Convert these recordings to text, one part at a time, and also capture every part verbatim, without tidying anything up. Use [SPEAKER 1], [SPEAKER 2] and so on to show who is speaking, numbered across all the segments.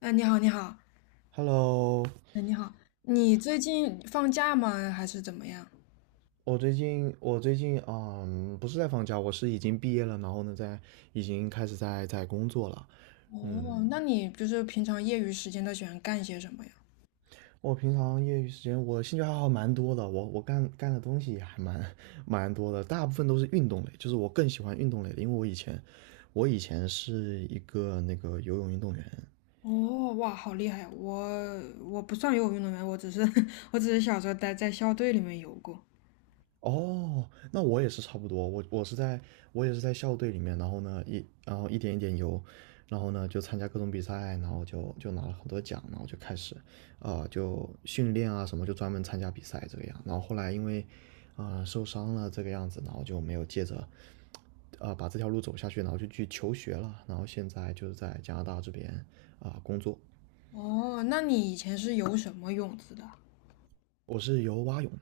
[SPEAKER 1] 哎，你好，你好，
[SPEAKER 2] Hello，
[SPEAKER 1] 哎，你好，你最近放假吗？还是怎么样？
[SPEAKER 2] 我最近我最近嗯不是在放假，我是已经毕业了，然后呢在已经开始在在工作了。嗯，
[SPEAKER 1] 哦，那你就是平常业余时间都喜欢干些什么呀？
[SPEAKER 2] 我平常业余时间我兴趣爱好蛮多的，我我干干的东西也还蛮蛮多的，大部分都是运动类，就是我更喜欢运动类的，因为我以前我以前是一个那个游泳运动员。
[SPEAKER 1] 哦，哇，好厉害！我我不算游泳运动员，我只是 我只是小时候待在校队里面游过。
[SPEAKER 2] 哦，那我也是差不多，我我是在我也是在校队里面，然后呢一然后一点一点游，然后呢就参加各种比赛，然后就就拿了很多奖，然后就开始啊、呃就训练啊什么，就专门参加比赛这个样。然后后来因为啊、呃受伤了这个样子，然后就没有接着啊、呃把这条路走下去，然后就去求学了，然后现在就是在加拿大这边啊、工作。
[SPEAKER 1] 哦，那你以前是游什么泳姿的？
[SPEAKER 2] 我是游蛙泳的。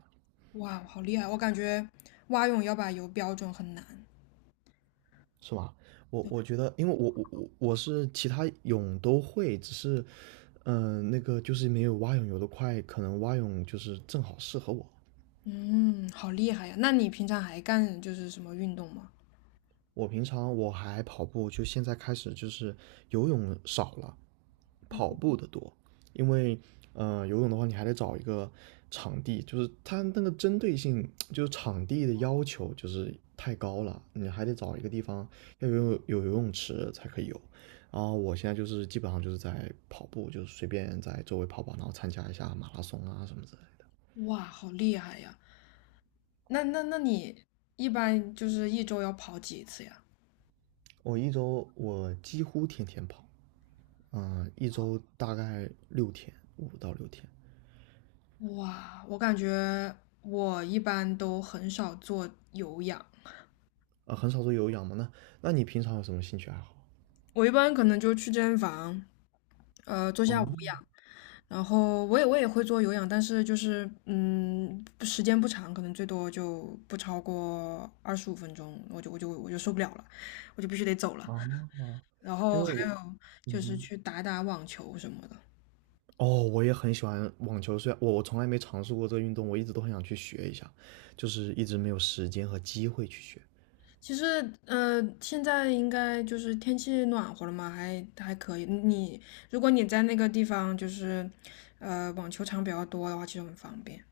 [SPEAKER 1] 哇，好厉害！我感觉蛙泳要把游标准很难。
[SPEAKER 2] 是吧？我我觉得，因为我我我我是其他泳都会，只是，嗯、那个就是没有蛙泳游得快，可能蛙泳就是正好适合我。
[SPEAKER 1] 嗯，好厉害呀！那你平常还干就是什么运动吗？
[SPEAKER 2] 我平常我还跑步，就现在开始就是游泳少了，跑步的多，因为呃游泳的话，你还得找一个场地，就是它那个针对性，就是场地的要求就是太高了，你还得找一个地方要有有游泳池才可以游。然后我现在就是基本上就是在跑步，就是随便在周围跑跑，然后参加一下马拉松啊什么之类的。
[SPEAKER 1] 哇，好厉害呀！那那那你一般就是一周要跑几次呀？
[SPEAKER 2] 我一周我几乎天天跑，嗯、呃一周大概六天，五到六天，啊、
[SPEAKER 1] 哇，我感觉我一般都很少做有氧。
[SPEAKER 2] 呃很少做有氧嘛。那那你平常有什么兴趣爱好？
[SPEAKER 1] 我一般可能就去健身房，呃，做下无
[SPEAKER 2] 哦，
[SPEAKER 1] 氧，然后我也我也会做有氧，但是就是嗯，不时间不长，可能最多就不超过二十五分钟，我就我就我就受不了了，我就必须得走了。
[SPEAKER 2] 啊！
[SPEAKER 1] 然
[SPEAKER 2] 因
[SPEAKER 1] 后
[SPEAKER 2] 为
[SPEAKER 1] 还
[SPEAKER 2] 我，
[SPEAKER 1] 有
[SPEAKER 2] 嗯
[SPEAKER 1] 就是
[SPEAKER 2] 哼，
[SPEAKER 1] 去打打网球什么的。
[SPEAKER 2] 哦，我也很喜欢网球，虽然我我从来没尝试过这个运动，我一直都很想去学一下，就是一直没有时间和机会去学。
[SPEAKER 1] 其实，呃，现在应该就是天气暖和了嘛，还还可以。你如果你在那个地方就是，呃，网球场比较多的话，其实很方便。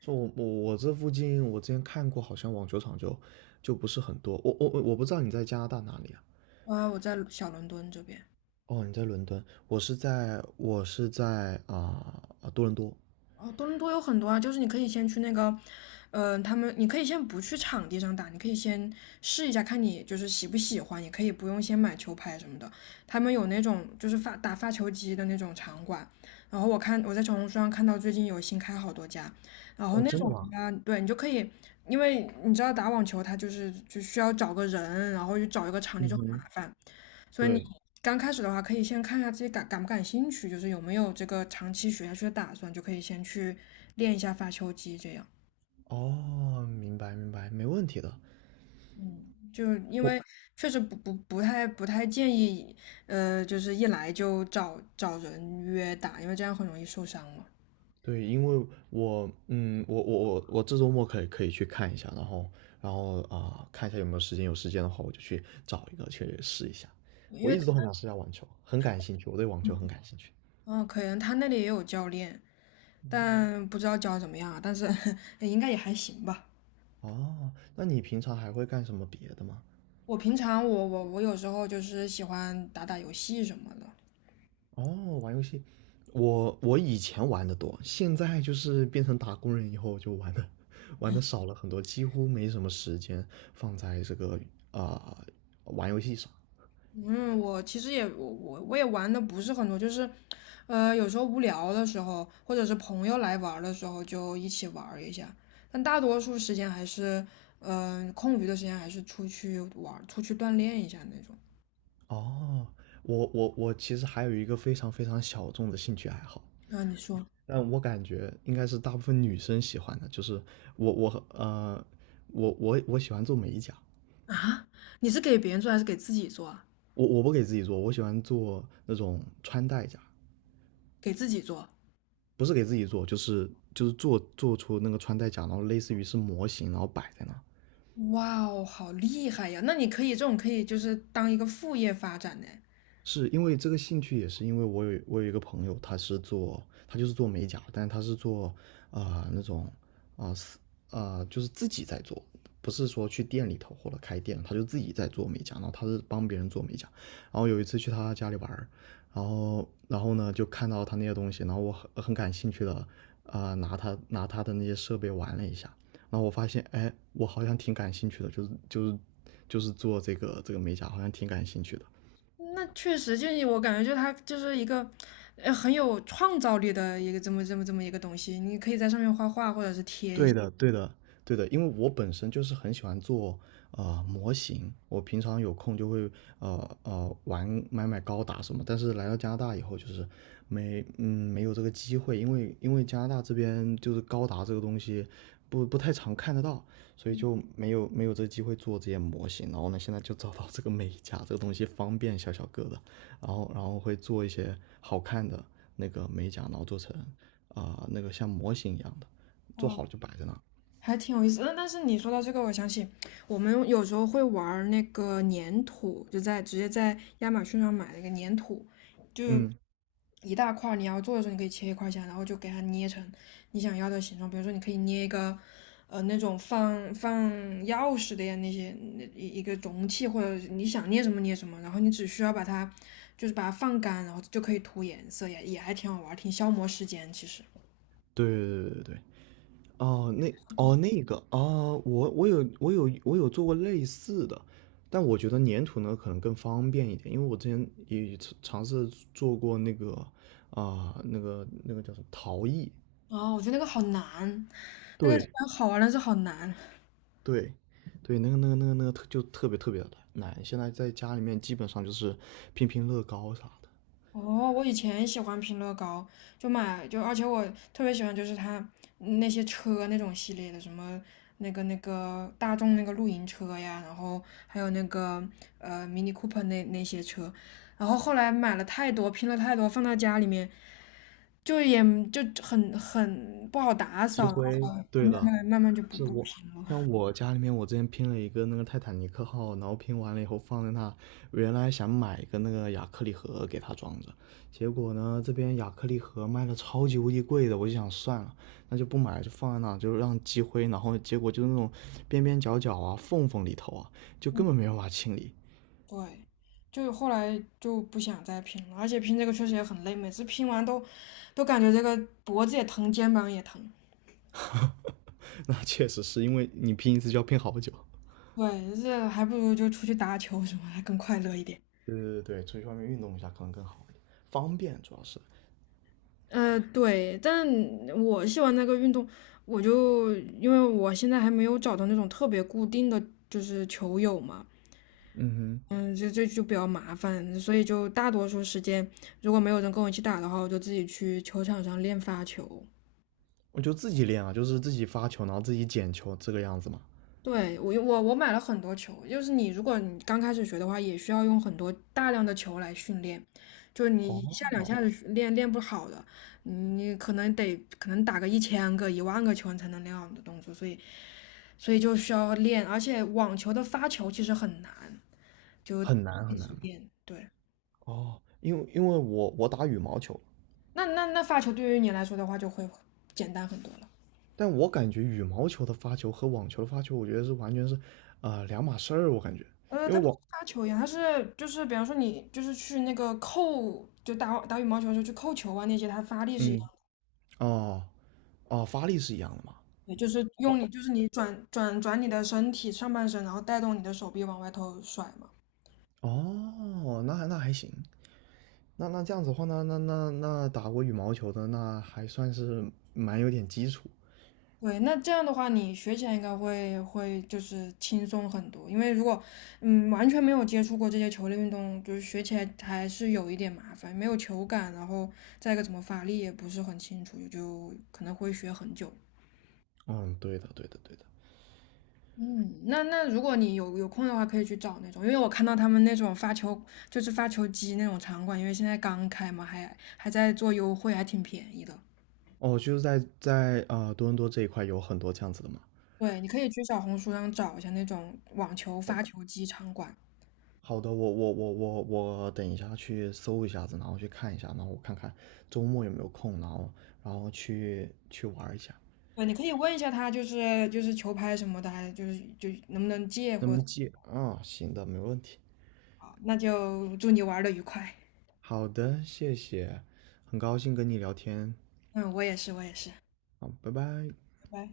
[SPEAKER 2] 说我我我这附近，我之前看过，好像网球场就就不是很多。我我我不知道你在加拿大哪里啊？
[SPEAKER 1] 啊，我在小伦敦这边。
[SPEAKER 2] 哦，你在伦敦，我是在我是在啊、啊多伦多。
[SPEAKER 1] 哦，多伦多有很多啊，就是你可以先去那个，嗯、他们你可以先不去场地上打，你可以先试一下，看你就是喜不喜欢，也可以不用先买球拍什么的。他们有那种就是发打发球机的那种场馆，然后我看我在小红书上看到最近有新开好多家，然后
[SPEAKER 2] 哦，
[SPEAKER 1] 那
[SPEAKER 2] 真
[SPEAKER 1] 种
[SPEAKER 2] 的吗？
[SPEAKER 1] 的话，对你就可以。因为你知道打网球它就是就需要找个人，然后就找一个场地
[SPEAKER 2] 嗯
[SPEAKER 1] 就很麻
[SPEAKER 2] 哼。
[SPEAKER 1] 烦。所以你
[SPEAKER 2] 对。
[SPEAKER 1] 刚开始的话，可以先看一下自己感感不感兴趣，就是有没有这个长期学下去的打算，就可以先去练一下发球机这样。
[SPEAKER 2] 哦，明白明白，没问题的。
[SPEAKER 1] 嗯，就是因
[SPEAKER 2] 我。
[SPEAKER 1] 为确实不不不太不太建议，呃，就是一来就找找人约打，因为这样很容易受伤嘛。
[SPEAKER 2] 对，因为我，嗯，我我我我这周末可以可以去看一下，然后然后啊、看一下有没有时间，有时间的话我就去找一个去试一下。
[SPEAKER 1] 因
[SPEAKER 2] 我
[SPEAKER 1] 为
[SPEAKER 2] 一直都很想试一下网球，很感兴趣，我对网球很感兴趣。
[SPEAKER 1] 嗯，可能他那里也有教练，但不知道教得怎么样啊，但是 应该也还行吧。
[SPEAKER 2] 哦，那你平常还会干什么别的吗？
[SPEAKER 1] 我平常我我我有时候就是喜欢打打游戏什么的。
[SPEAKER 2] 哦，玩游戏，我我以前玩的多，现在就是变成打工人以后就玩的 玩的少了很多，几乎没什么时间放在这个啊、玩游戏上。
[SPEAKER 1] 嗯，我其实也我我我也玩的不是很多，就是，呃，有时候无聊的时候，或者是朋友来玩儿的时候，就一起玩儿一下。但大多数时间还是，嗯、空余的时间还是出去玩儿出去锻炼一下那种。
[SPEAKER 2] 哦，我我我其实还有一个非常非常小众的兴趣爱好，
[SPEAKER 1] 那你说
[SPEAKER 2] 但我感觉应该是大部分女生喜欢的，就是我我呃我我我喜欢做美甲。
[SPEAKER 1] 啊？你是给别人做还是给自己做啊？
[SPEAKER 2] 我我不给自己做，我喜欢做那种穿戴甲，
[SPEAKER 1] 给自己做。
[SPEAKER 2] 不是给自己做，就是就是做做出那个穿戴甲，然后类似于是模型，然后摆在那。
[SPEAKER 1] 哇哦，好厉害呀！那你可以这种可以就是当一个副业发展呢。
[SPEAKER 2] 是因为这个兴趣，也是因为我有我有一个朋友，他是做他就是做美甲，但是他是做啊、呃那种啊，就是自己在做，不是说去店里头或者开店，他就自己在做美甲，然后他是帮别人做美甲。然后有一次去他家里玩，然后然后呢就看到他那些东西，然后我很很感兴趣的啊、呃拿他拿他的那些设备玩了一下，然后我发现哎，我好像挺感兴趣的，就是就是就是做这个这个美甲，好像挺感兴趣的。
[SPEAKER 1] 那确实，就是我感觉，就是它就是一个，呃很有创造力的一个这么这么这么一个东西。你可以在上面画画，或者是贴一
[SPEAKER 2] 对
[SPEAKER 1] 些。
[SPEAKER 2] 的，对的，对的，因为我本身就是很喜欢做呃模型，我平常有空就会呃呃玩买买高达什么，但是来到加拿大以后就是没嗯没有这个机会，因为因为加拿大这边就是高达这个东西不不太常看得到，所以就没有没有这个机会做这些模型，然后呢现在就找到这个美甲这个东西方便小小个的，然后然后会做一些好看的那个美甲，然后做成啊、呃那个像模型一样的。做好了就摆在那儿。
[SPEAKER 1] 还挺有意思的。但是你说到这个，我想起我们有时候会玩儿那个粘土，就在直接在亚马逊上买了一个粘土，就
[SPEAKER 2] 嗯，
[SPEAKER 1] 一大块儿你要做的时候你可以切一块儿下来，然后就给它捏成你想要的形状。比如说，你可以捏一个呃那种放放钥匙的呀那些那一一个容器，或者你想捏什么捏什么，然后你只需要把它就是把它放干，然后就可以涂颜色，也也还挺好玩儿挺消磨时间其实。
[SPEAKER 2] 对对对对对，哦，那哦那个啊，我我有我有我有做过类似的，但我觉得粘土呢可能更方便一点，因为我之前也尝尝试做过那个啊、那个那个叫什么陶艺。
[SPEAKER 1] 啊，我觉得那个好难。那个虽
[SPEAKER 2] 对
[SPEAKER 1] 然好玩，但是好难。
[SPEAKER 2] 对对，那个那个那个那个特就特别特别的难，现在在家里面基本上就是拼拼乐高啥的，
[SPEAKER 1] 哦，我以前喜欢拼乐高，就买就，而且我特别喜欢就是它嗯那些车那种系列的，什么那个那个大众那个露营车呀，然后还有那个呃 Mini Cooper 那那些车，然后后来买了太多，拼了太多，放到家里面就也就很很不好打
[SPEAKER 2] 积
[SPEAKER 1] 扫，然后
[SPEAKER 2] 灰，
[SPEAKER 1] 后
[SPEAKER 2] 对的。
[SPEAKER 1] 来慢慢就不
[SPEAKER 2] 是
[SPEAKER 1] 不
[SPEAKER 2] 我
[SPEAKER 1] 拼了。
[SPEAKER 2] 像我家里面，我之前拼了一个那个泰坦尼克号，然后拼完了以后放在那，原来想买一个那个亚克力盒给它装着，结果呢这边亚克力盒卖的超级无敌贵的，我就想算了，那就不买了，就放在那，就让积灰，然后结果就是那种边边角角啊、缝缝里头啊，就根本没办法清理。
[SPEAKER 1] 对，就后来就不想再拼了，而且拼这个确实也很累，每次拼完都都感觉这个脖子也疼，肩膀也疼。
[SPEAKER 2] 那确实是因为你拼一次就要拼好久。
[SPEAKER 1] 对，这还不如就出去打球什么，还更快乐一点。
[SPEAKER 2] 对对对对，出去外面运动一下可能更好一点，方便主要是。
[SPEAKER 1] 呃，对，但我喜欢那个运动，我就因为我现在还没有找到那种特别固定的就是球友嘛。
[SPEAKER 2] 嗯哼。
[SPEAKER 1] 嗯，这这就比较麻烦，所以就大多数时间如果没有人跟我一起打的话，我就自己去球场上练发球。
[SPEAKER 2] 我就自己练啊，就是自己发球，然后自己捡球这个样子嘛。
[SPEAKER 1] 对，我我我买了很多球，就是你如果你刚开始学的话，也需要用很多大量的球来训练，就是你一下两
[SPEAKER 2] 哦，
[SPEAKER 1] 下子练练不好的，你可能得可能打个一千个、一万个球你才能练好你的动作，所以所以就需要练，而且网球的发球其实很难，就
[SPEAKER 2] 很难
[SPEAKER 1] 一
[SPEAKER 2] 很难
[SPEAKER 1] 直
[SPEAKER 2] 嘛。
[SPEAKER 1] 练。对，
[SPEAKER 2] 哦，因为因为我我打羽毛球，
[SPEAKER 1] 那那那发球对于你来说的话就会简单很多了。
[SPEAKER 2] 但我感觉羽毛球的发球和网球的发球，我觉得是完全是呃两码事儿，我感觉，
[SPEAKER 1] 呃，
[SPEAKER 2] 因
[SPEAKER 1] 它
[SPEAKER 2] 为
[SPEAKER 1] 不
[SPEAKER 2] 网
[SPEAKER 1] 是杀球一样，它是就是比方说你就是去那个扣，就打打羽毛球的时候去扣球啊那些，它发力是一样
[SPEAKER 2] 嗯哦，哦，发力是一样的嘛。
[SPEAKER 1] 也就是用
[SPEAKER 2] 哦，
[SPEAKER 1] 你就是你转转转你的身体上半身，然后带动你的手臂往外头甩嘛。
[SPEAKER 2] 哦，那还那还行，那那这样子的话，那那那那打过羽毛球的，那还算是蛮有点基础。
[SPEAKER 1] 对，那这样的话，你学起来应该会会就是轻松很多，因为如果嗯完全没有接触过这些球类运动，就是学起来还是有一点麻烦，没有球感，然后再一个怎么发力也不是很清楚，就可能会学很久。
[SPEAKER 2] 嗯，对的，对的，对的。
[SPEAKER 1] 嗯，那那如果你有有空的话，可以去找那种，因为我看到他们那种发球，就是发球机那种场馆，因为现在刚开嘛，还还在做优惠，还挺便宜的。
[SPEAKER 2] 哦，就是在在啊、呃多伦多这一块有很多这样子的嘛。
[SPEAKER 1] 对，你可以去小红书上找一下那种网球发球机场馆。
[SPEAKER 2] 好的，我我我我我等一下去搜一下子，然后去看一下，然后我看看周末有没有空，然后然后去去玩一下。
[SPEAKER 1] 对，你可以问一下他，就是就是球拍什么的，还就是就能不能借
[SPEAKER 2] 那
[SPEAKER 1] 或
[SPEAKER 2] 么
[SPEAKER 1] 者
[SPEAKER 2] 既啊、行的，没问题。
[SPEAKER 1] 啊那就祝你玩的愉快。
[SPEAKER 2] 好的，谢谢，很高兴跟你聊天，
[SPEAKER 1] 嗯，我也是，我也是，拜
[SPEAKER 2] 好，拜拜。
[SPEAKER 1] 拜。